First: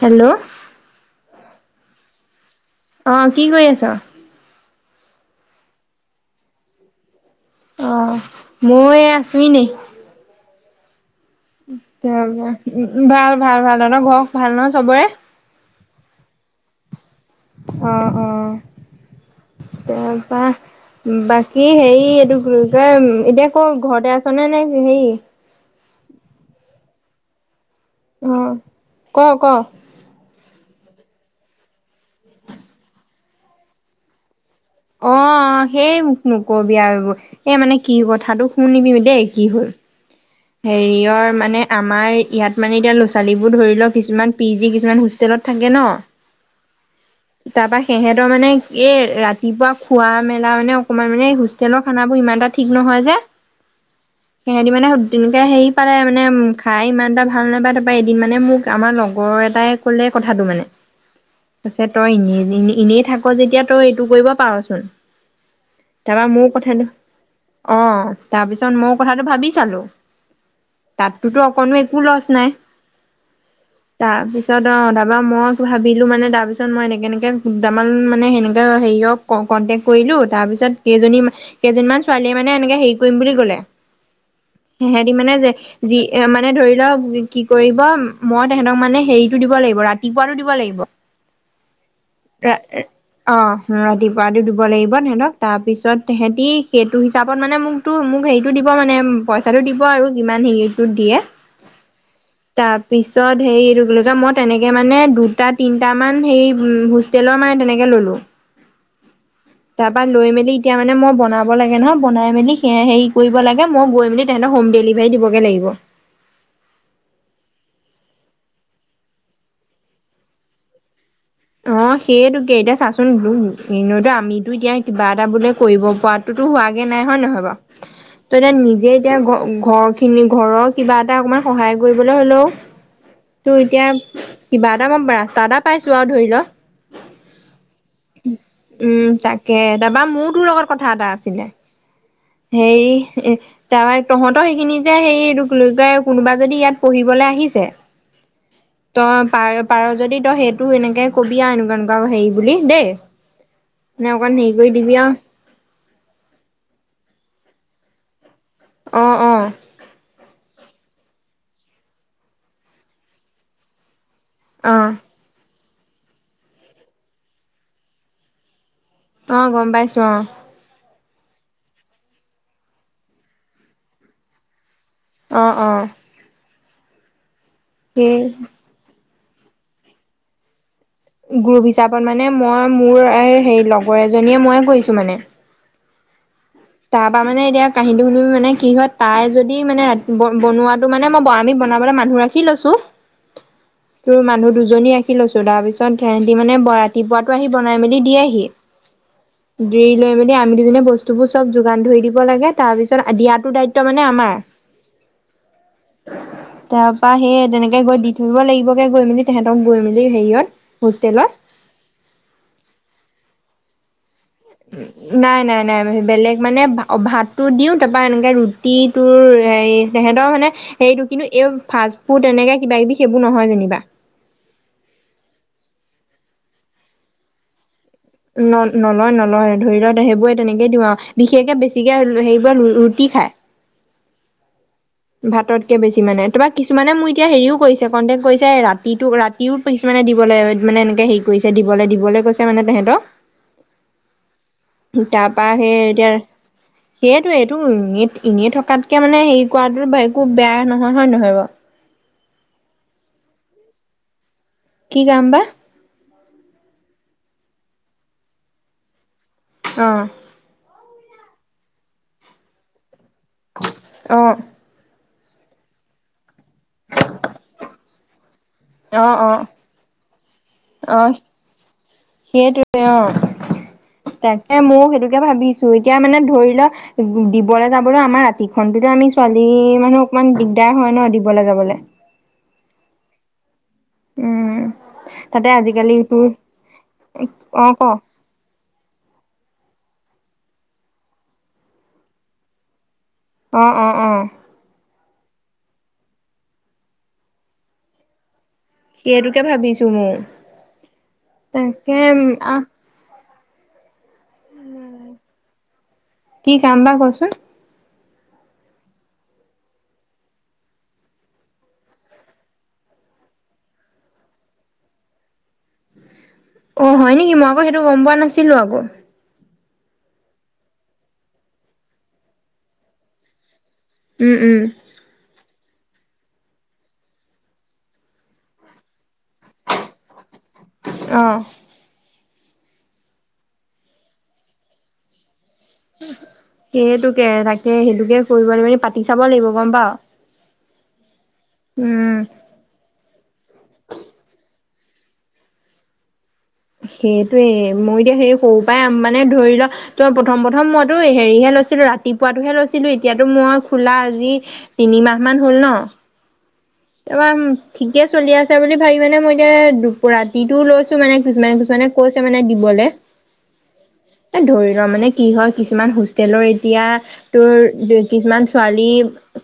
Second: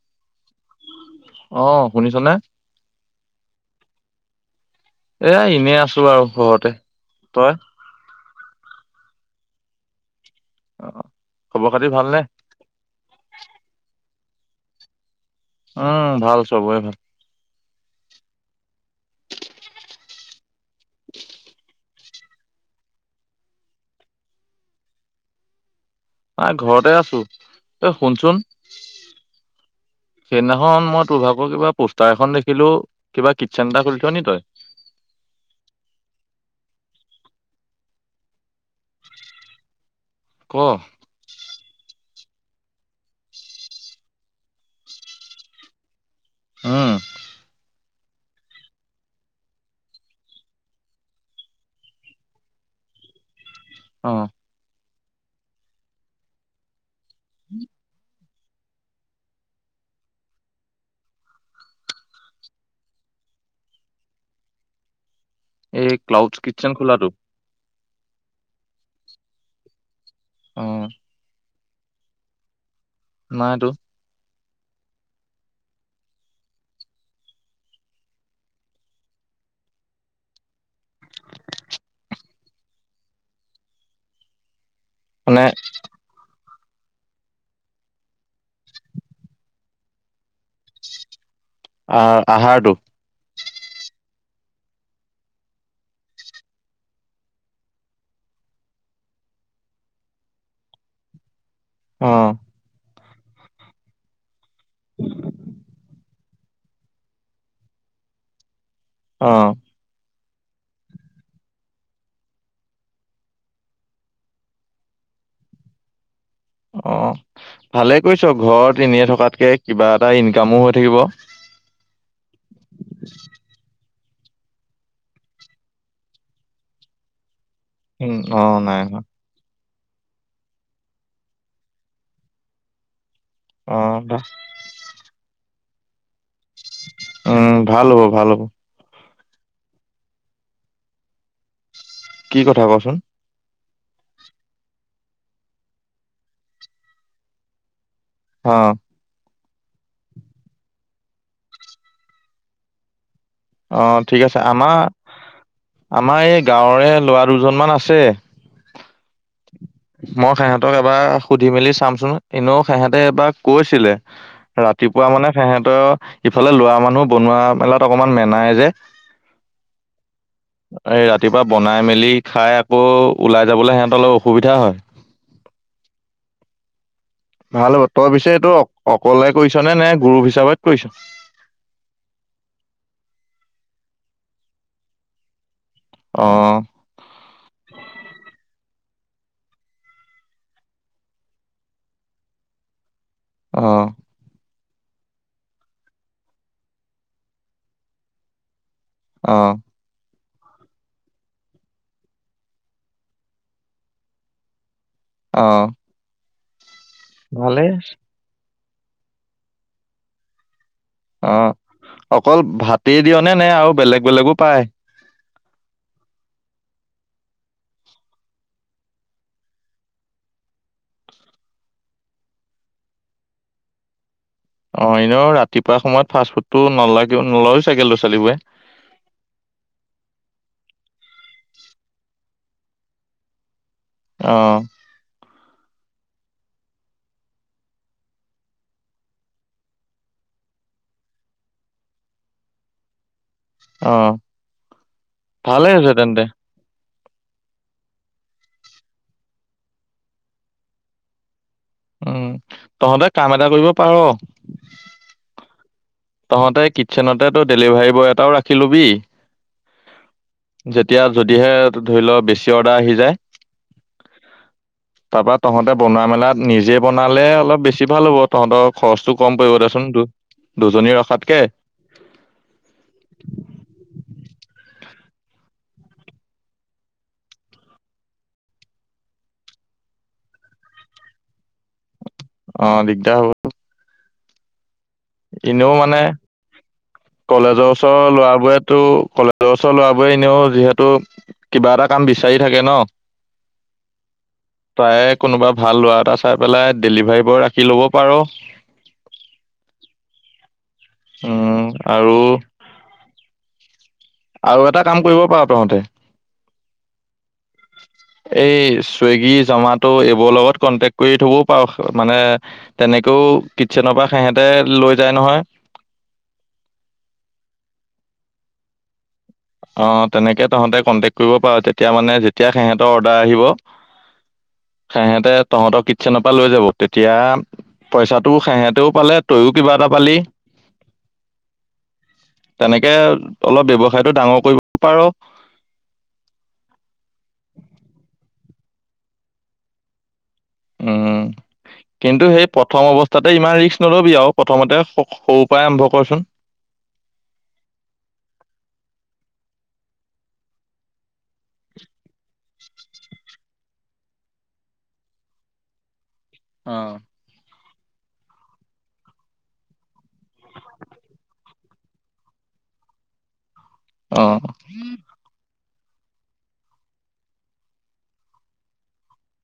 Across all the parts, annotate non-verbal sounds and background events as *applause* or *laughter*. Hello অ শুনিছনে? আহ কি কৰি আছ। এয়া এনেই আছো আৰু ঘৰতে? তই আহ। মই এ আছো এনেই? অ খবৰ খাতি ভালনে উম ভাল ভাল ভাল তহঁতৰ ঘ। ভাল নহ চবৰে, উম ভাল চবৰে ভাল। আহঁ অঁ। তাৰপা। বাকী সেই। এই এইটো এতিয়া ক ঘৰতে আছ নে নে হেৰি? নাই ঘৰতে আছো? ত অ শুনচোন ক ক সেইদিনাখন মত। তোৰ ভাগৰ কিবা। পোষ্টাৰ এখন দেখিলো? কিবা কিটচেন এটা খুলিছ নে তই। অ সেই মোক নকবি আৰু এই মানে কি কথাটো শুনিবি দেই কি হল। ক হেৰিয়ৰ মানে? আমাৰ ইয়াত মানে এতিয়া ল'ৰা ছোৱালীবোৰ ধৰি লওক কিছুমান পি জি কিছুমান হোষ্টেলত থাকে ন। উম তাৰপা সিহঁতৰ মানে এই ৰাতিপুৱা খোৱা মেলা মানে অকমান মানে হোষ্টেলৰ খানাবোৰ ইমান এটা ঠিক নহয় যে। অ সিহঁতি মানে? তেনেকে হেৰি পালে মানে উম খাই ইমান? এটা ভাল নাপায় তাৰ এদিন। মানে মোক আমাৰ লগৰ এটাই কলে কথাটো মানে কৈছে তই এনেই এনেই থাক যেতিয়া তই এইটো কৰিব পাৰচোন এই তাৰপা ক্লাউড মোৰ কিচেন কথাটো খোলাটো অ তাৰপিছত মই কথাটো ভাবি চালো অ তাততোত কনো একো লছ নাই নাইটো পিছত অ তাৰ পৰা মই ভাবিলো মানে তাৰ পিছত মই এনেকে এনেকে তাৰমান মানে সেনেকে হেৰিয়ক কনটেক্ট কৰিলো তাৰপিছত কেইজনী কেইজনীমান ছোৱালীয়ে মানে এনেকে হেৰি কৰিম বুলি কলে সেহতি মানে যে যি এ মান মানে ধৰি লওক কি কৰিব মই তেহেতক মানে হেৰিটো দিব লাগিব ৰাতি খুৱাতো দিব লাগিব আহ ৰা আহাৰটো অ ৰাতিপুৱাটো দিব লাগিব তেহেতক তাৰ পিছত তেহেতি সেইটো হিচাপত মানে মোকতো মোক হেৰিটো দিব মানে পইচা টো দিব আৰু কিমান হেৰিটোত দিয়ে অ তাত পিছত হেৰিটো মই তেনেকে মানে দুটা তিনটা মান হে হোষ্টেলৰ মানে তেনেকে ললো অ তাৰপৰা লৈ মেল এতিয়া মানে মই বনাব লাগে নহয় বনাই মেলি হে হেৰি কৰিব লাগে মই গৈ মেলি তেহেতৰ হোম ডেলিভাৰী দিবগে লাগিব অ ভালে কৈছ ঘৰত এনেই থকাতকে কিবা এটা ইনকামো হৈ থাকিব অ সেয়েটোকে এতিয়া চাচোন আমিতো এতিয়া কিবা এটা বোলে কৰিব পৰাটোতো হোৱাগে নাই হয় নহয় বাৰু উম তই অ এতিয়া নাই নিজে হোৱা। এতিয়া গ গ ঘৰ খিনি ঘৰৰ কিবা এটা অকমান সহায় কৰিবলৈ হলেও ত অ এতিয়া ভা কিবা এটা ৰাস্তা এটা পাইছো আও ধৰি ন *unintelligible* উম ভাল হ'ব ভাল হ'ব উম, তাকে তাপা মোৰ তোৰ লগত কথা এটা আছিলে কি কথা সেৰি কচোন এ তাৰ তহঁত সেইখিনি যে সেই ল কোনোবা যদি ইয়াত পঢ়িবলৈ আহিছে অ ত পাৰ পাৰ যদি তো সেইটোও এনেকে কবি আও এনকা এনেকুৱা হেৰি বুলি দেই অ এনে ঠিক অকণ আছে হেৰি কৰি আমাৰ দিবি আও আমাৰ এই গাঁৱৰে লৰা দুজন মান আছে অ অ মই সিহঁতক এবাৰ সুধি মেলি চামচোন এনেও সিহেঁতে এবাৰ কৈছিলে অ ৰাতিপুৱা মানে সিহঁত ত ইফালে লোৱা মানুহ বনোৱা মেলাত অকমান মেনাই যে অ গম পাইছো অ এই ৰাতিপুৱা বনাই মেলি খাই আকৌ ওলাই যাবলৈ সিহঁত অলপ অসুবিধা হয় অ অ ভাল হ'ব তই সেই পিছে এইটো অ কলে কৰিছ নে নে গুৰু হিচাপত কৰিছ গ্ৰুপ হিচাপত মানে মই মোৰ সেই লগৰ এজনীয়ে মই কৰিছো মানে অ তাৰপা মানে এতিয়া কাহিনীটো শুনি মানে কি হয় তাই যদি মানে ৰাতি বনোৱাটো মানে মই আমি বনাবলৈ মানুহ ৰাখি লৈছো অ কি মানুহ দুজন দুজনী ৰাখি লৈছো তাৰ পিছত সিহঁতি মানে ৰাতিপুৱাটো আহি বনাই মেলি দিয়েহি অ ড লৈ মানে নে বস্তু *unintelligible* চব যোগান ধৰি দিব লাগে তাৰপিছত দিয়াটো দায়িত্ব মানে আমাৰ আহ তাৰ পৰা সেই তেনেকে গৈ দি থাকিব লাগিব গৈ মেলি তেহঁতক গৈ মেলি হেৰিয়ত হোষ্টেলত। অ অকল ভাতেই দিয়া নে নে আৰু বেলেগ বেলেগ নাই নাই নাই বেলেগ মানে অভাত। তু দিও তাৰপৰা এনেকে ৰুটিটোৰ হেতৰ মানে হেৰিটো কিন্তু এই ফাষ্ট ফুড এনেকে কিবা কিবি সেইবোৰ নহয় যেনিবা। অ এনেও ৰাতিপুৱা সময়ত ফাষ্ট ফুডটো নালাগি নলয়। ন নলয় নলয় ধৰি লত সেইবোৰেই। তেনেকে দিওঁ আৰু বিশেষকে বেছিকে সেইবোৰে ৰুটি খাই। অ ভাতকে বেছি। কি মানে তুমাক কিছুমানে মোৰ এতিয়াও হেৰিও কৰিছে কণ্টেক্ট কৰিছে ৰাতিটোক ৰাতিও কিছুমানে দিবলৈ মানে এনেকৈ হেৰি কৰিছে দিবলৈ দিবলৈ কৈছে মানে তেহেঁতক। অ ভালেই হৈছে তেন্তে। সেইটোৱে টো ইয়াত এনেই থকাতকে মানে হেৰি কৰাটো একো বেয়া নহয়! হয় নহয় বাৰু। উম! তহঁতে কাম এটা কৰিব পাৰ। কি কাম বা? তহঁতে কিটচেনতে এটা ডেলিভাৰী বয় এটাও ৰাখিলবি। আহ! যেতিয়া যদিহে ধৰি ল বেছি অৰ্ডাৰ আহি যায়। আহ! তাৰ পৰা তহঁতে বনোৱা মেলাত। নিজে বনালে অলপ বেছি ভাল হ'ব। তহঁতৰ অ খৰচটো অ কম পৰিব দেচোন তোৰ দুজনী অ ৰখাতকে সেইটোৱে অ তাকে মোৰ সেইটোকে। এতিয়া ভাবিছো! এতিয়া মানে ধৰি লও দিবলৈ যাবলৈ আমাৰ ৰাতিখনতোতে আমি ছোৱালী মানুহ অকমান দিগদাৰ হয় ন দিবলৈ যাবলৈ। অ দিগদাৰ হব। উম! তাতে এনেও আজিকালি মানে তোৰ অ কলেজৰ ক ওচৰ লৰাবোৰেতো কলেজৰ। কলেজৰ লৰাবোৰে এনেও যিহেতু কিবা এটা কাম বিচাৰি থাকে ন। অ অ অ। তাৰে কোনোবা ভাল লৰা এটা চাই পেলাই ডেলিভাৰী বয় ৰাখি ল'ব পাৰ। সেইটোকে ভাবিছো মই উম আৰু! আৰু এটা কাম কৰিব পাৰ তহঁতে। কি কাম বা কচোন এই চুইগী, জমাটো এইবোৰৰ লগত কন্টেকট কৰি থ'বও পাৰ মানে তেনেকেও কিটচেনৰ পৰা সিহতে লৈ যায় নহয়। অ হয় নেকি মই আকৌ সেইটো গম পোৱা নাছিলো আকৌ। অ তেনেকে তহঁতে কণ্টেক্ট কৰিব পাৰ তেতিয়া মানে যেতিয়া সিহঁতৰ অৰ্ডাৰ আহিব। উম উম। তহঁতক কিটচেনৰ পৰা লৈ যাব তেতিয়া পইচাটো সেহেঁতেও পালে। তইও কিবা এটা পালি। অ তেনেকে অলপ ব্যৱসায়টো ডাঙৰ। কৰিব পাৰ। সেইটোকে তাকে সেইটোকে কৰিব লাগিব, পাতি চাব লাগিব গম পাওঁ। উম্! কিন্তু সেই প্ৰথম অৱস্থাতে ইমান ৰিস্ক নলবি আও প্ৰথমতে। সক - সৰুৰ পৰাই আৰম্ভ কৰচোন। সেইটোয়ে। মই এতিয়া সেই সৰুৰ পৰাই মানে ধৰি লোৱা তো প্ৰথম প্ৰথম মইতো হেৰিহে লৈছিলো, ৰাতিপুৱাতোহে লৈছিলো। এতিয়াতো মই খোলা আজি তিনিমাহ মান হল ন। অ কিমান ঠিকে চলি আছে বুলি ভাবি মানে মই এতিয়া দুপ- ৰাতিটো লৈছো মানে কিছুমানে কিছুমানে কৈছে মানে দিবলে। অ এ ধৰি লোৱা মানে কি হয় কিছুমান হোষ্টেলৰ এতিয়া তোৰ ডু - কিছুমান ছোৱালী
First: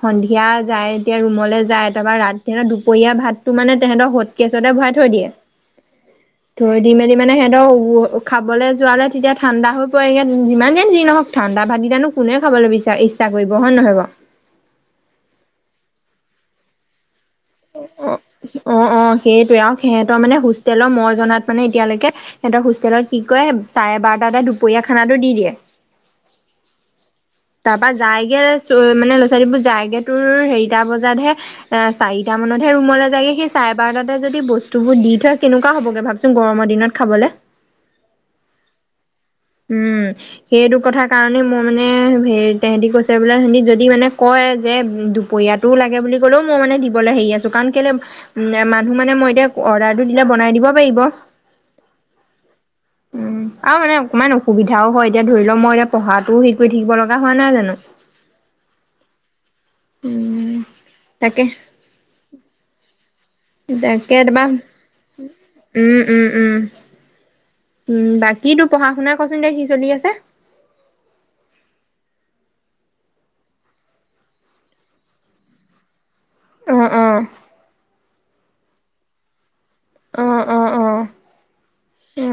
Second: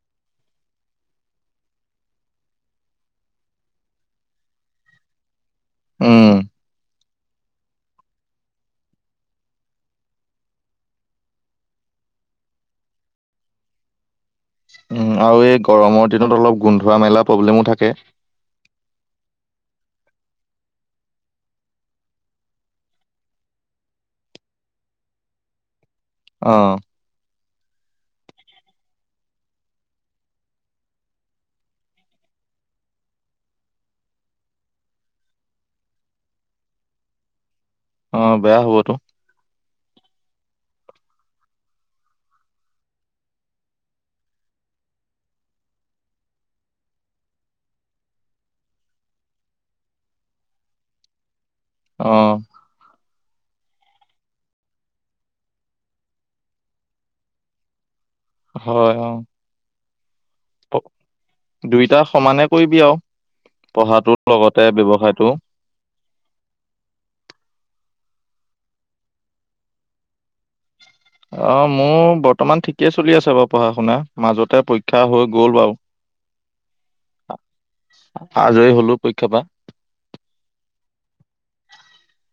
সন্ধিয়া যায় এতিয়া ৰুমলৈ যায় তাৰপৰা দুপৰীয়া ভাতটো মানে তেহেঁতৰ হটকেচতে ভৰাই থৈ দিয়ে। উম। যদি মানে সেহেতৰ উ - খাবলে যোৱালে তেতিয়া ঠাণ্ডা হৈ পৰে যিমানে যি নহওক ঠাণ্ডা ভাত কিটানো কোনে খাবলে বিচা- ইচ্ছা কৰিব হয় নহয় বাৰু। উম আৰু এই গৰমৰ দিনত অলপ গোন্ধোৱা মেলা প্ৰব্লেমো অ'। থাকে অ' অ'। সেইটোৱে আৰু সেহেতৰ মানে হোষ্টেলৰ মই জনাত মানে এতিয়ালৈকে সেহেতৰ হোষ্টেলত কি কয় চাৰে বাৰটা তে দুপৰীয়া খানাটো দি দিয়ে। অ'। তাৰপা যায়গে চ - মানে ল'ৰা ছোৱালীবোৰ যায়গে তোৰ হেৰিটা বজাতহে এ চাৰিটা মানতহে ৰুমলে যায়গে। সেই চাৰে বাৰটাতে যদি বস্তুবোৰ দি থৈ কেনেকুৱা হবগে ভাবচোন গৰমৰ দিনত খাবলে? অ' বেয়া হ'বতো। উম। সেইটো কথাৰ কাৰণে মই মানে হ -তেহেতি কৈছে বোলে সেহতি যদি মানে কয় যে দুপৰীয়াটোও লাগে বুলি কলেও মই মানে দিবলে হেৰি আছো কাৰণ কেলে মানুহ মানে মই এতিয়া অৰ্ডাৰটো দিলে বনাই দিব পাৰিব। অ উম। আৰু মানে অকমান অসুবিধাও হয়। এতিয়া ধৰি লোৱা মই এতিয়া পঢ়াটোও হেৰি কৰি থাকিব লগা হোৱা নাই জানো? হয়। অ'। উম। তাকে দুইটা সমানে কৰিবি আৰু। তাকে পঢ়াটোৰ তোমাৰ লগতে ব্যৱসায় টো। উম উম উম। উম। বাকী তোৰ পঢ়া শুনা কচোন দে কি চলি আছে? অ মোৰ বৰ্তমান ঠিকেই চলি আছে বাৰু পঢ়া শুনা মাজতে পৰীক্ষা হৈ গ'ল বাৰু। অ', অ', আজৰি হলোঁ। পৰীক্ষা পা অ' অ' অ'। অ'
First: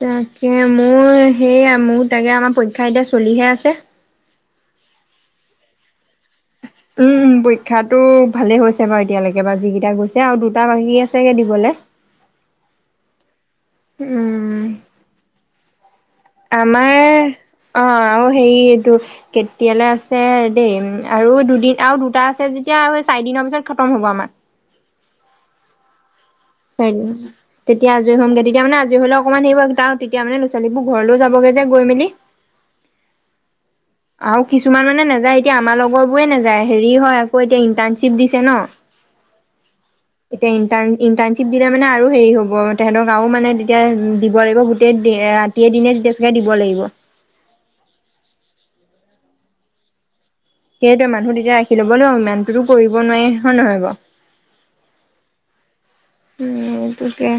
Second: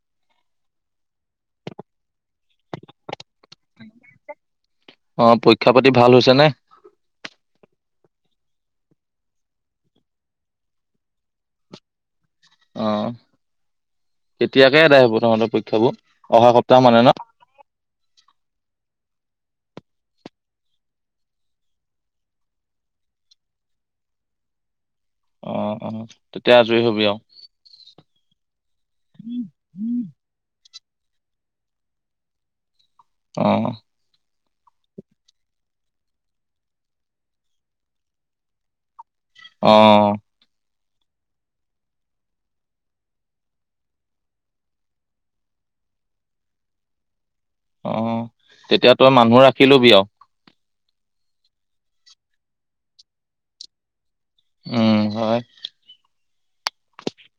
তাকে মোৰ সেইয়া মোৰ তাকে আমাৰ পৰীক্ষা এতিয়া চলিহে আছে। অ' পৰীক্ষা পাতি ভাল হৈছে নে? উম। পৰীক্ষাতো ভালে হৈছে বাৰু এতিয়ালৈকে বা যিকিটা গৈছে আৰু দুটা বাকী আছেগে দিবলে। অ'। উম কেতিয়াকে এদায় হব তহঁতৰ পৰীক্ষাবোৰ? অহা সপ্তাহ মানে ন আমাৰ অ আৰু হেৰি এইটো কেতিয়ালৈ আছে দেই উম আৰু দুদিন আৰু দুটা আছে যেতিয়া স- চাৰি দিনৰ পিছত খতম হ'ব আমাৰ। অ' অ'। তেতিয়া আজৰি হবি আৰু তেতিয়া আজৰি হ'মগে। তেতিয়া মানে আজৰি হ'লে অকমান তেতিয়া মানে ল'ৰা ছোৱালী বোৰ ঘৰলৈ যাবগে যে গৈ মেলি অ আৰু কিছুমান মানে নাযায়, এতিয়া আমাৰ লগৰ বোৰে নাযায়। হেৰি হয় আকৌ এতিয়া ইন্টাৰ্ণশ্বিপ দিছে ন! অ এতিয়া ইণ্টাৰ্ণশ্বিপ দিলে মানে আৰু হেৰি হ'ব তেহঁতক আৰু মানে তেতিয়া দিব লাগিব গোটেই ৰাতিয়ে দিনে বেছিকে দিব লাগিব। অ তেতিয়া তই মানুহ ৰাখিলবি আও। সেইটোৱে মানুহ তেতিয়া ৰাখি ল'ব ন ইমানটোতো কৰিব নোৱাৰি হয় নহয় বাও। উম! হয়। উ এইটোকে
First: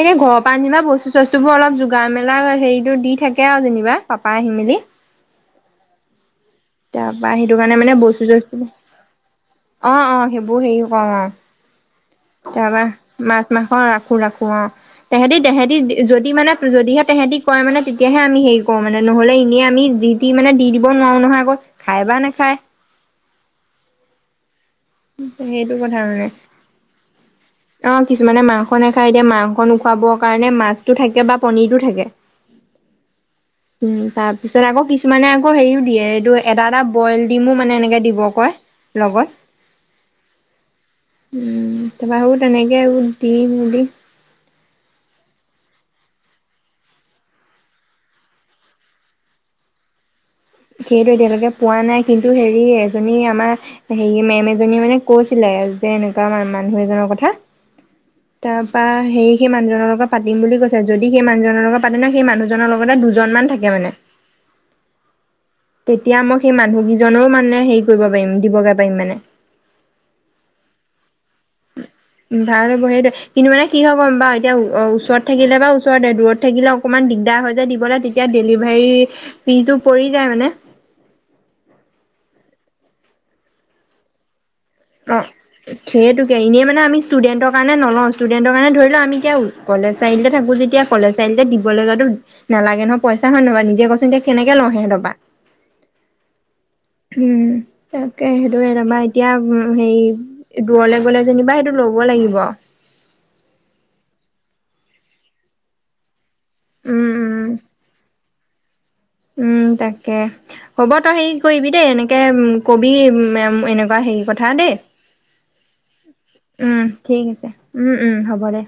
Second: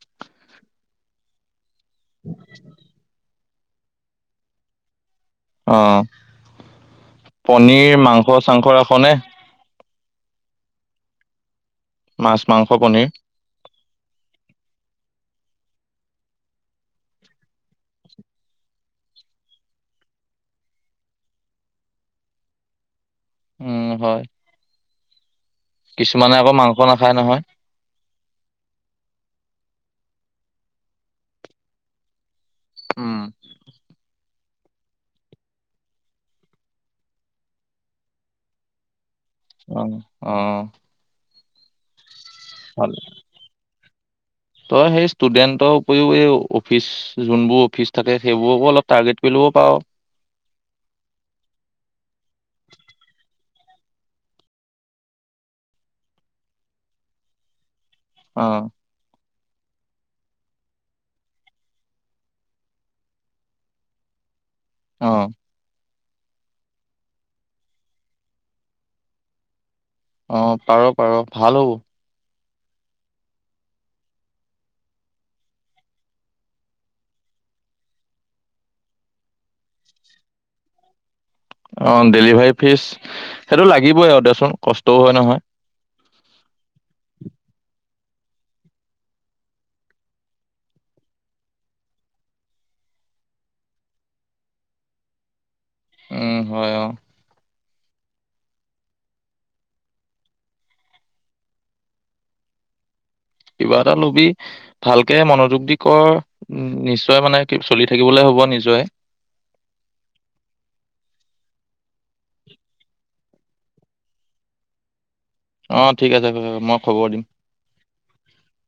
এনে ঘৰৰ আনিবা বস্তু চস্তু বোৰ অলপ জু। গা মেলা হেৰিতটো দি থাক। তাকে যেনিবা পাপাই আহি মেলি। অ তাৰপা সেইটো কাৰণে মানে পনীৰ বস্তু মাংস চস্তু চাংস ৰাখনে? অ অ সেইবোৰ হেৰিও কৰওঁ অ। মাছ মাংস তাৰপা পনিৰ মাছ মাংস ৰাখ। ৰাখো ৰাখো অ, তেহেতি তেহেতি যদি মানে, যদিহে তেহেতি কয় মানে তেতিয়াহে আমি হেৰি কৰো মানে নহলে এনেই আমি যি দি মানে দি দিব নোৱাৰো নহয় আকৌ খাই বা নাখায়। উম হয়। উম! কিছুমানে আকৌ মাংস নাখায় নহয়। অ কিছুমানে মাংস নেখায়। এতিয়া মাংস নুখুৱাবৰ কাৰণে মাছতটো থাকে বা পনীৰটো থাকে। উম উম! তাপ পিছলে আকৌ কিছুমানে আকৌ হেৰিও দিয়ে, এইটো এটা এটা বইল ডিমো মানে এনেকে দিব কয়, লগত। অহ! অহ্! উম! তা পা শুধ? তেনেকে আৰু দি মেলি। তই সেই ষ্টুডেণ্টৰ উপৰিও এই অফিচ যোনবোৰ অফিচ থাকে সেইবোৰকো অলপ টাৰ্গেট কৰি ল'ব পাওঁ। সেইটো এতিয়ালৈকে পোৱা নাই, কিন্তু হেৰি এজনী আমাৰ। হেৰি মেম এজনীয়ে মানে কৈছিলে, যে এনেকুৱা মানুহ এজনৰ কথা। তাৰ পা সেই সেই মানুহজনৰ লগত পাতিম বুলি কৈছে, যদি সেই মানুহজনৰ লগত পাতিম ন সেই মানুহজনৰ লগতে দুজনমান থাকে মানে। আহ! তেতিয়া, মই সেই মানুহকেইজনৰো মানে হেৰি কৰিব পাৰিম, দিবগে পাৰিম মানে। অ পাৰ পাৰ ভাল হ'ব। ভাল হ'ব। সেইটো কিন্তু মানে কি হ'ব গম পাওঁ, এতিয়া ওচৰত থাকিলে বা ওচৰতে দূৰত থাকিলে অকমান দিগদাৰ হৈ যায় দিবলৈ তেতিয়া ডেলিভাৰী ফিজটো পৰি যায় মানে। অ ডেলিভাৰী ফিজ সেইটো লাগিবই আৰু দেচোন। কষ্টও হয় অ নহয় সেইটোকে এনেই মানে আমি ষ্টুডেন্টক। কাৰণে নলওঁ ষ্টুডেন্টৰ কাৰণে ধৰি ল আমি এতিয়া কলেজ চাৰিআলতে থাকোঁ যেতিয়া কলেজ চাৰিআলিতে দিবলৈ যোৱাতো নালাগে নহয় পইচা হয় নবা নিজে কছচোন এতি কেনেকৈ লওঁ সিহঁতপা। উম! হয় অ। তাকে সেইটোয়ে তাপা এতিয়া। হেৰি! দূৰলে গ'লে যেনিবা সেইটো ল'ব লাগিব। কিবা এটা লবি ভালকে মনোযোগ দি কৰ। উম নিশ্চয় মানে কি চলি থাকিবলে হ'ব নিচয়। জয় উম তাকে হ'ব তই হেৰি কৰিবি দেই এনেকে উ কবি এনেকুৱা হেৰি কথা দেই। অ' ঠিক আছে মই উম খবৰ দিম। ঠিক আছে উম উম হ'ব দে।